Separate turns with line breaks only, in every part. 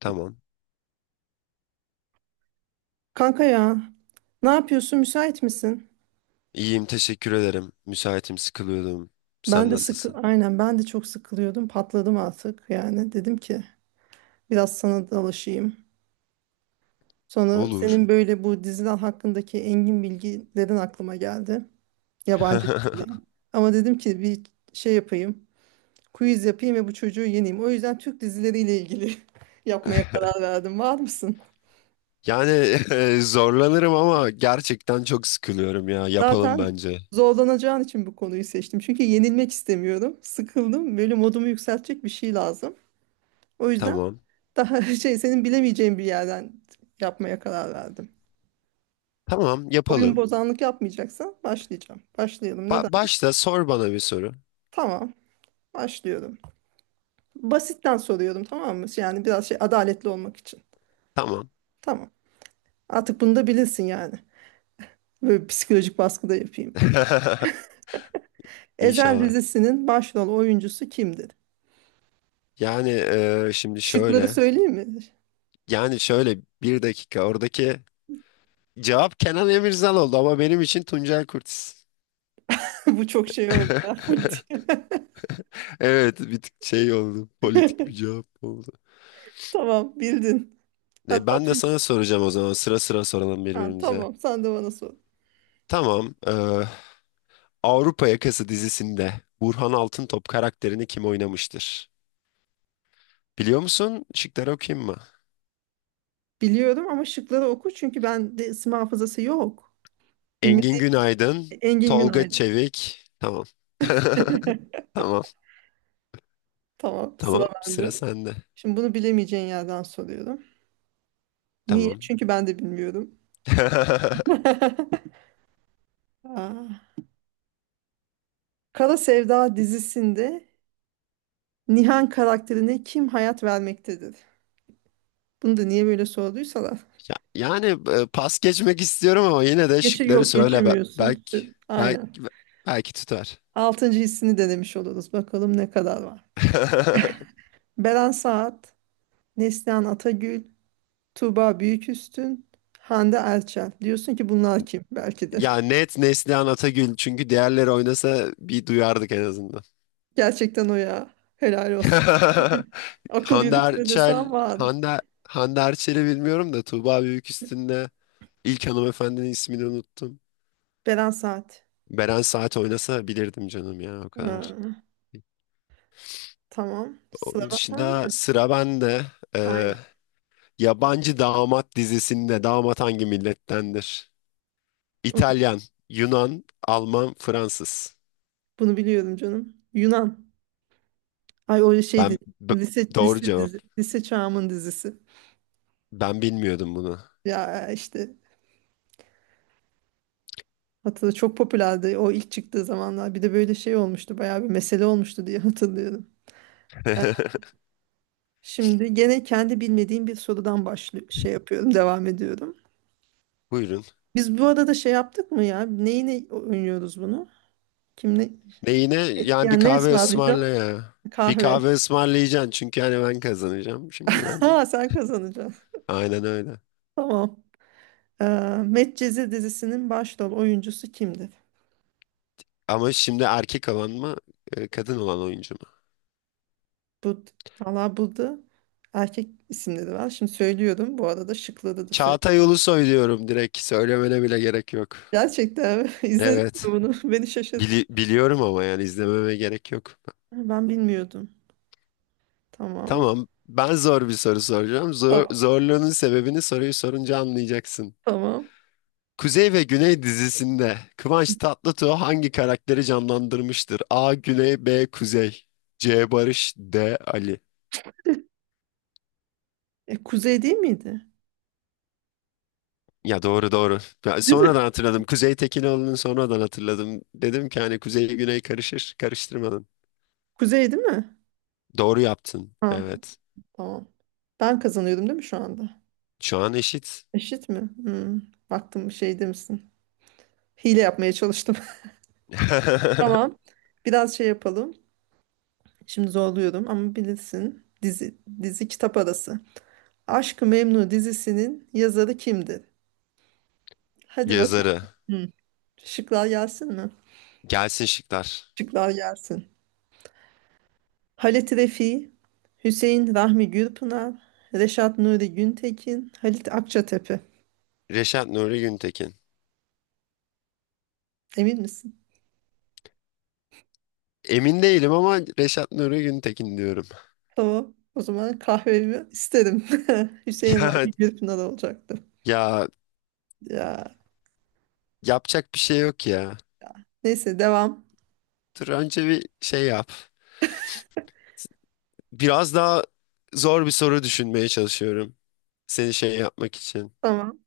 Tamam.
Kanka ya, ne yapıyorsun? Müsait misin?
İyiyim, teşekkür ederim. Müsaitim, sıkılıyordum.
Ben
Sen
de ya,
nasılsın?
aynen ben de çok sıkılıyordum. Patladım artık yani. Dedim ki biraz sana dalaşayım. Sonra
Olur.
senin böyle bu diziler hakkındaki engin bilgilerin aklıma geldi. Yabancı diziler. Ama dedim ki bir şey yapayım. Quiz yapayım ve bu çocuğu yeneyim. O yüzden Türk dizileriyle ilgili yapmaya karar verdim. Var mısın?
Yani zorlanırım ama gerçekten çok sıkılıyorum ya. Yapalım
Zaten
bence.
zorlanacağın için bu konuyu seçtim. Çünkü yenilmek istemiyorum. Sıkıldım. Böyle modumu yükseltecek bir şey lazım. O yüzden
Tamam.
daha şey senin bilemeyeceğin bir yerden yapmaya karar verdim.
Tamam,
Oyun
yapalım.
bozanlık yapmayacaksan başlayacağım. Başlayalım.
Ba-
Neden?
başla sor bana bir soru.
Tamam. Başlıyorum. Basitten soruyorum, tamam mı? Yani biraz şey adaletli olmak için.
Tamam.
Tamam. Artık bunu da bilirsin yani. Böyle psikolojik baskı da yapayım. Ezel
İnşallah.
dizisinin başrol oyuncusu kimdir?
Yani şimdi
Şıkları
şöyle.
söyleyeyim mi?
Yani şöyle bir dakika. Oradaki cevap Kenan Emirzal oldu ama benim için Tuncel Kurtiz.
Bu çok şey oldu ya. Politik.
Evet, bir tık şey oldu. Politik bir cevap oldu.
Tamam, bildin. Hatta
Ben de
Tunç-
sana soracağım o zaman. Sıra sıra soralım
ha,
birbirimize.
tamam, sen de bana sor.
Tamam. Avrupa Yakası dizisinde Burhan Altıntop karakterini kim oynamıştır? Biliyor musun? Şıkları okuyayım mı?
Biliyorum ama şıkları oku çünkü bende isim hafızası yok.
Engin
Bilmediğim
Günaydın,
Engin
Tolga
Günaydın.
Çevik. Tamam. Tamam.
Tamam, sıra
Tamam. Sıra
bende.
sende.
Şimdi bunu bilemeyeceğin yerden soruyorum. Niye?
Tamam.
Çünkü ben de bilmiyorum. Aa, Kara Sevda dizisinde Nihan karakterine kim hayat vermektedir? Bunu da niye böyle sorduysalar.
Ya- Yani pas geçmek istiyorum ama yine de
Geçir
şıkları
yok
söyle. Be-
geçirmiyorsun.
Belki
Aynen.
belki belki tutar.
Altıncı hissini denemiş oluruz. Bakalım ne kadar var. Beren Saat, Neslihan Atagül, Tuğba Büyüküstün, Hande Erçel. Diyorsun ki bunlar kim? Belki de.
Ya, net Neslihan Atagül çünkü diğerleri oynasa bir duyardık en azından.
Gerçekten o ya. Helal olsun. Akıl
Hande
yürütme desem
Erçel,
vardı.
Hande, Hande Erçel'i bilmiyorum da Tuğba Büyüküstün'de ilk hanımefendinin ismini unuttum.
Beren Saat.
Beren Saat oynasa bilirdim canım ya o kadar.
Ha, tamam. Sıra
Onun
bak
dışında
sende.
sıra bende. Ee,
Aynen.
Yabancı Damat dizisinde damat hangi millettendir?
Onu,
İtalyan, Yunan, Alman, Fransız.
bunu biliyorum canım. Yunan. Ay o şeydi.
Ben b-
Lise,
doğru
lise
cevap.
dizi. Lise çağımın dizisi.
Ben bilmiyordum bunu.
Ya işte hatırla, çok popülerdi o ilk çıktığı zamanlar. Bir de böyle şey olmuştu. Bayağı bir mesele olmuştu diye hatırlıyorum. Şimdi gene kendi bilmediğim bir sorudan şey yapıyorum, devam ediyorum.
Buyurun.
Biz bu arada şey yaptık mı ya? Neyine oynuyoruz bunu? Kim ne?
Neyine?
E,
Yani bir
yani ne
kahve
ısmarlayacağım?
ısmarla ya. Bir
Kahve.
kahve ısmarlayacaksın çünkü hani ben kazanacağım şimdiden.
Ha, sen kazanacaksın.
Aynen öyle.
Tamam. Ee, Medcezir dizisinin başrol oyuncusu kimdir?
Ama şimdi erkek olan mı, kadın olan oyuncu mu?
Bu, Valla burada erkek isimleri var. Şimdi söylüyorum. Bu arada şıkları da
Çağatay
söylüyorum.
Ulusoy diyorum direkt. Söylemene bile gerek yok.
Gerçekten mi? izledin
Evet.
mi bunu? Beni şaşırttı.
Biliyorum ama yani izlememe gerek yok.
Ben bilmiyordum. Tamam.
Tamam. Ben zor bir soru soracağım. Zor-
Tamam.
zorluğunun sebebini soruyu sorunca anlayacaksın.
Tamam.
Kuzey ve Güney dizisinde Kıvanç Tatlıtuğ hangi karakteri canlandırmıştır? A. Güney B. Kuzey C. Barış D. Ali.
E, Kuzey değil miydi?
Ya, doğru doğru. Ya
Değil mi?
sonradan hatırladım. Kuzey Tekinoğlu'nu sonradan hatırladım. Dedim ki hani Kuzey Güney karışır. Karıştırmadım.
Kuzey değil mi?
Doğru yaptın.
Ha,
Evet.
tamam. Ben kazanıyordum değil mi şu anda?
Şu an eşit.
Eşit mi? Hmm. Baktım şey demişsin. Hile yapmaya çalıştım. Tamam. Biraz şey yapalım. Şimdi zorluyorum ama bilirsin. Dizi kitap arası. Aşk-ı Memnu dizisinin yazarı kimdir? Hadi bakalım.
Yazarı.
Hmm. Şıklar gelsin mi?
Gelsin şıklar.
Şıklar gelsin. Halit Refi, Hüseyin Rahmi Gürpınar, Reşat Nuri Güntekin, Halit Akçatepe.
Reşat Nuri Güntekin.
Emin misin?
Emin değilim ama Reşat Nuri Güntekin diyorum.
Tamam. O zaman kahvemi isterim. Hüseyin Rahmi
Ya,
Gürpınar olacaktı.
ya
Ya.
yapacak bir şey yok ya.
Neyse devam.
Dur önce bir şey yap. Biraz daha zor bir soru düşünmeye çalışıyorum. Seni şey yapmak için.
Tamam.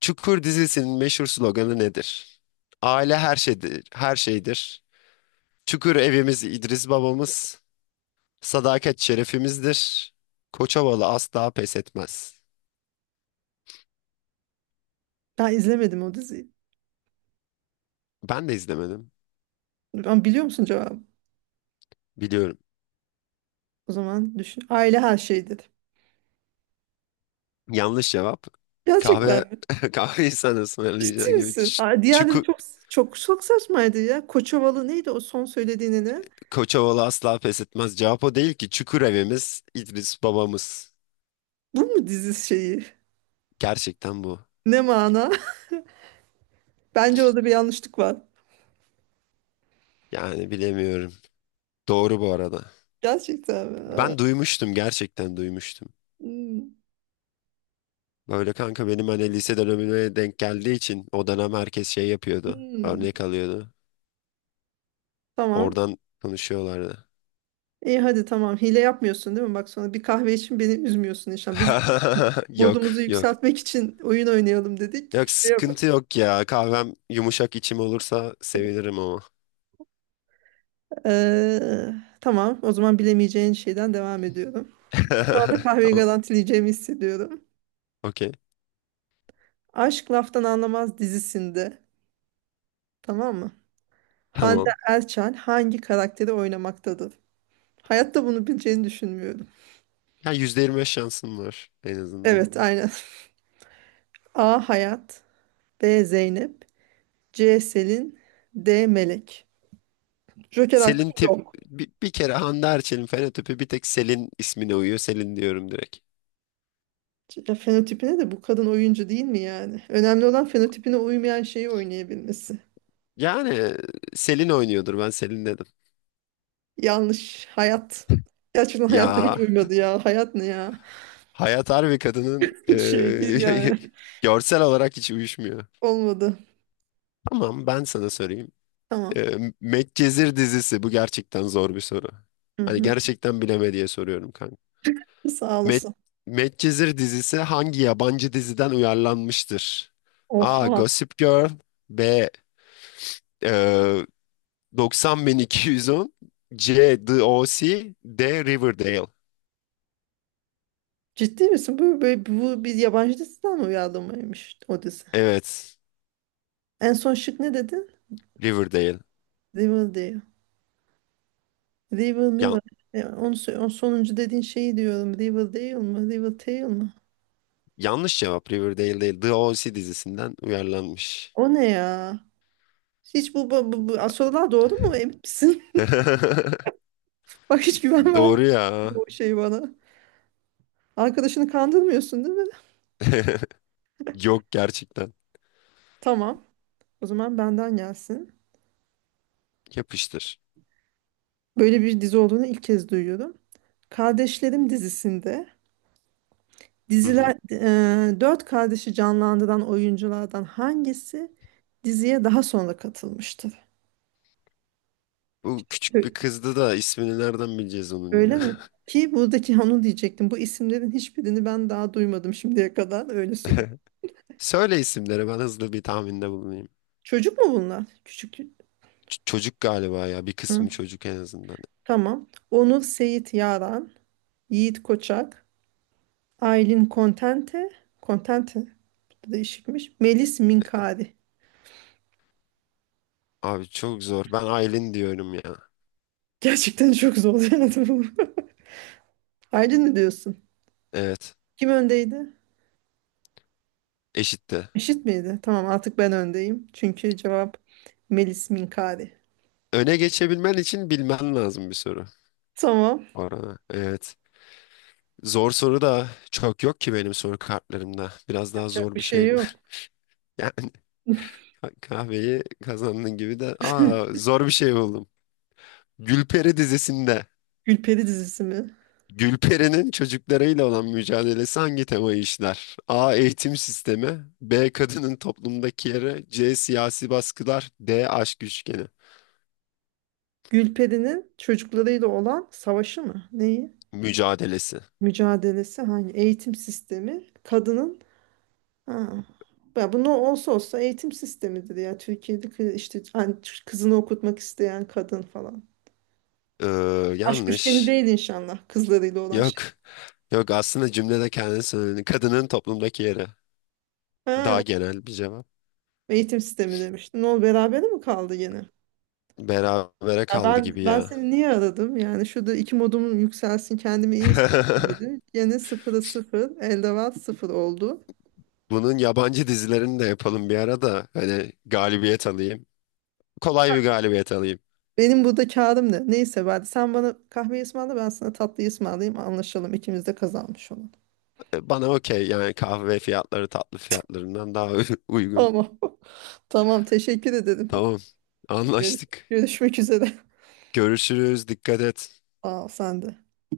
Çukur dizisinin meşhur sloganı nedir? Aile her şeydir, her şeydir. Çukur evimiz İdris babamız. Sadakat şerefimizdir. Koçovalı asla pes etmez.
Ben izlemedim o diziyi.
Ben de izlemedim.
Ama biliyor musun cevabı?
Biliyorum.
O zaman düşün. Aile her şeydir.
Yanlış cevap.
Tamam. Gerçekten
Kahve
mi?
kahve insanı
Ciddi
ısmarlayacağın gibi.
misin?
Ç-
Aa, diğerleri
Çukur
çok çok çok saçmaydı ya. Koçovalı neydi o son söylediğini ne?
Koçovalı asla pes etmez. Cevap o değil ki. Çukur evimiz İdris babamız.
Bu mu dizi şeyi?
Gerçekten bu.
Ne mana? Bence orada bir yanlışlık var.
Yani bilemiyorum. Doğru bu arada.
Gerçekten mi? Aa.
Ben duymuştum, gerçekten duymuştum.
Hmm.
Böyle kanka benim hani lise dönemine denk geldiği için o dönem herkes şey yapıyordu.
Hmm.
Örnek alıyordu.
Tamam.
Oradan konuşuyorlardı.
İyi hadi tamam. Hile yapmıyorsun değil mi? Bak, sonra bir kahve için beni üzmüyorsun inşallah. Biz
Yok,
modumuzu
yok.
yükseltmek için oyun oynayalım dedik.
Yok, sıkıntı yok ya. Kahvem yumuşak içim olursa sevinirim ama.
Ee, tamam, o zaman bilemeyeceğin şeyden devam ediyorum. Şu anda kahveyi
Tamam,
garantileyeceğimi hissediyorum.
okey.
Aşk Laftan Anlamaz dizisinde, tamam mı? Hande
Tamam.
Erçel hangi karakteri oynamaktadır? Hayatta bunu bileceğini düşünmüyorum.
Ya, %25 şansım var en azından.
Evet, aynen. A. Hayat, B. Zeynep, C. Selin, D. Melek. Joker hakkı
Selin tip
yok.
bir kere Hande Erçel'in fenotipi bir tek Selin ismine uyuyor. Selin diyorum direkt.
Ya fenotipine de bu kadın oyuncu değil mi yani? Önemli olan fenotipine uymayan şeyi oynayabilmesi.
Yani Selin oynuyordur, ben Selin dedim.
Yanlış. Hayat. Gerçekten hayatta hiç
Ya,
uymadı ya. Hayat ne ya?
Hayat Harbi kadının
Hiç şey değil yani.
görsel olarak hiç uyuşmuyor.
Olmadı.
Tamam, ben sana sorayım.
Tamam.
Medcezir dizisi bu gerçekten zor bir soru.
Hı
Hani
hı.
gerçekten bileme diye soruyorum kanka.
Sağ
Med,
olasın.
Medcezir dizisi hangi yabancı diziden uyarlanmıştır? A.
Oha.
Gossip Girl B. E, 90210 C. The O C. D. Riverdale.
Ciddi misin? Bu bir yabancı diziden mi uyarlamaymış o dizi?
Evet,
En son şık ne dedin?
Riverdale.
Riverdale.
Ya,
Riverdale. E, o sonuncu dediğin şeyi diyorum. Riverdale mı? Riverdale mı?
yanlış cevap. Riverdale değil. The O.C. dizisinden uyarlanmış.
O ne ya? Hiç bu sorular doğru mu? Emin misin? Bak, hiç güven vermiyor
Doğru ya.
bu şey bana. Arkadaşını kandırmıyorsun değil mi?
Yok, gerçekten.
Tamam. O zaman benden gelsin.
Yapıştır.
Böyle bir dizi olduğunu ilk kez duyuyorum. Kardeşlerim dizisinde
Hı hı.
dört kardeşi canlandıran oyunculardan hangisi diziye daha sonra katılmıştır?
Bu küçük bir
Ö-
kızdı da ismini nereden bileceğiz onun
Öyle
ya?
mi? Ki buradaki onu diyecektim. Bu isimlerin hiçbirini ben daha duymadım şimdiye kadar. Öyle söyleyeyim.
Söyle isimleri, ben hızlı bir tahminde bulunayım.
Çocuk mu bunlar? Küçük.
Çocuk galiba ya, bir
Hı,
kısmı çocuk en azından.
tamam. Onur Seyit Yaran, Yiğit Koçak, Aylin Contente, Contente bu da değişikmiş. Melis Minkari.
Abi çok zor. Ben Aylin diyorum ya.
Gerçekten çok zorlayandı bu. Aydın ne diyorsun?
Evet,
Kim öndeydi?
eşitti.
Eşit miydi? Tamam, artık ben öndeyim. Çünkü cevap Melis Minkari.
Öne geçebilmen için bilmen lazım bir soru.
Tamam.
Orada. Evet. Zor soru da çok yok ki benim soru kartlarımda. Biraz daha
Yapacak
zor
bir
bir
şey
şey bu.
yok.
Yani kahveyi kazandın gibi de. Aa, zor bir şey buldum. Gülperi dizisinde
Gülperi dizisi mi?
Gülperi'nin çocuklarıyla olan mücadelesi hangi temayı işler? A. Eğitim sistemi. B. Kadının toplumdaki yeri. C. Siyasi baskılar. D. Aşk üçgeni.
Gülperi'nin çocuklarıyla olan savaşı mı? Neyi?
Mücadelesi.
Mücadelesi hangi? Eğitim sistemi. Ha. Ya bu ne olsa olsa eğitim sistemidir ya. Türkiye'de işte hani kızını okutmak isteyen kadın falan.
Ee,
Aşk üçgeni
yanlış.
değil inşallah kızlarıyla olan şey.
Yok. Yok, aslında cümlede kendini söyledi. Kadının toplumdaki yeri.
Ha.
Daha genel bir cevap.
Eğitim sistemi demiştin. Ne oldu, berabere mi kaldı gene?
Berabere
Ya
kaldı
ben
gibi
ben
ya.
seni niye aradım? Yani şurada iki modum yükselsin, kendimi iyi hissedeyim dedim. Gene sıfıra sıfır, elde var sıfır oldu.
Bunun yabancı dizilerini de yapalım bir ara da hani galibiyet alayım. Kolay bir galibiyet alayım.
Benim burada kârım ne? Neyse sen bana kahve ısmarla, ben sana tatlı ısmarlayayım, anlaşalım, ikimiz de kazanmış olalım.
Bana okey, yani kahve fiyatları tatlı fiyatlarından daha uygun.
Tamam. Tamam, teşekkür ederim.
Tamam.
Gör-
Anlaştık.
Görüşmek üzere.
Görüşürüz. Dikkat et.
Aa, sen de.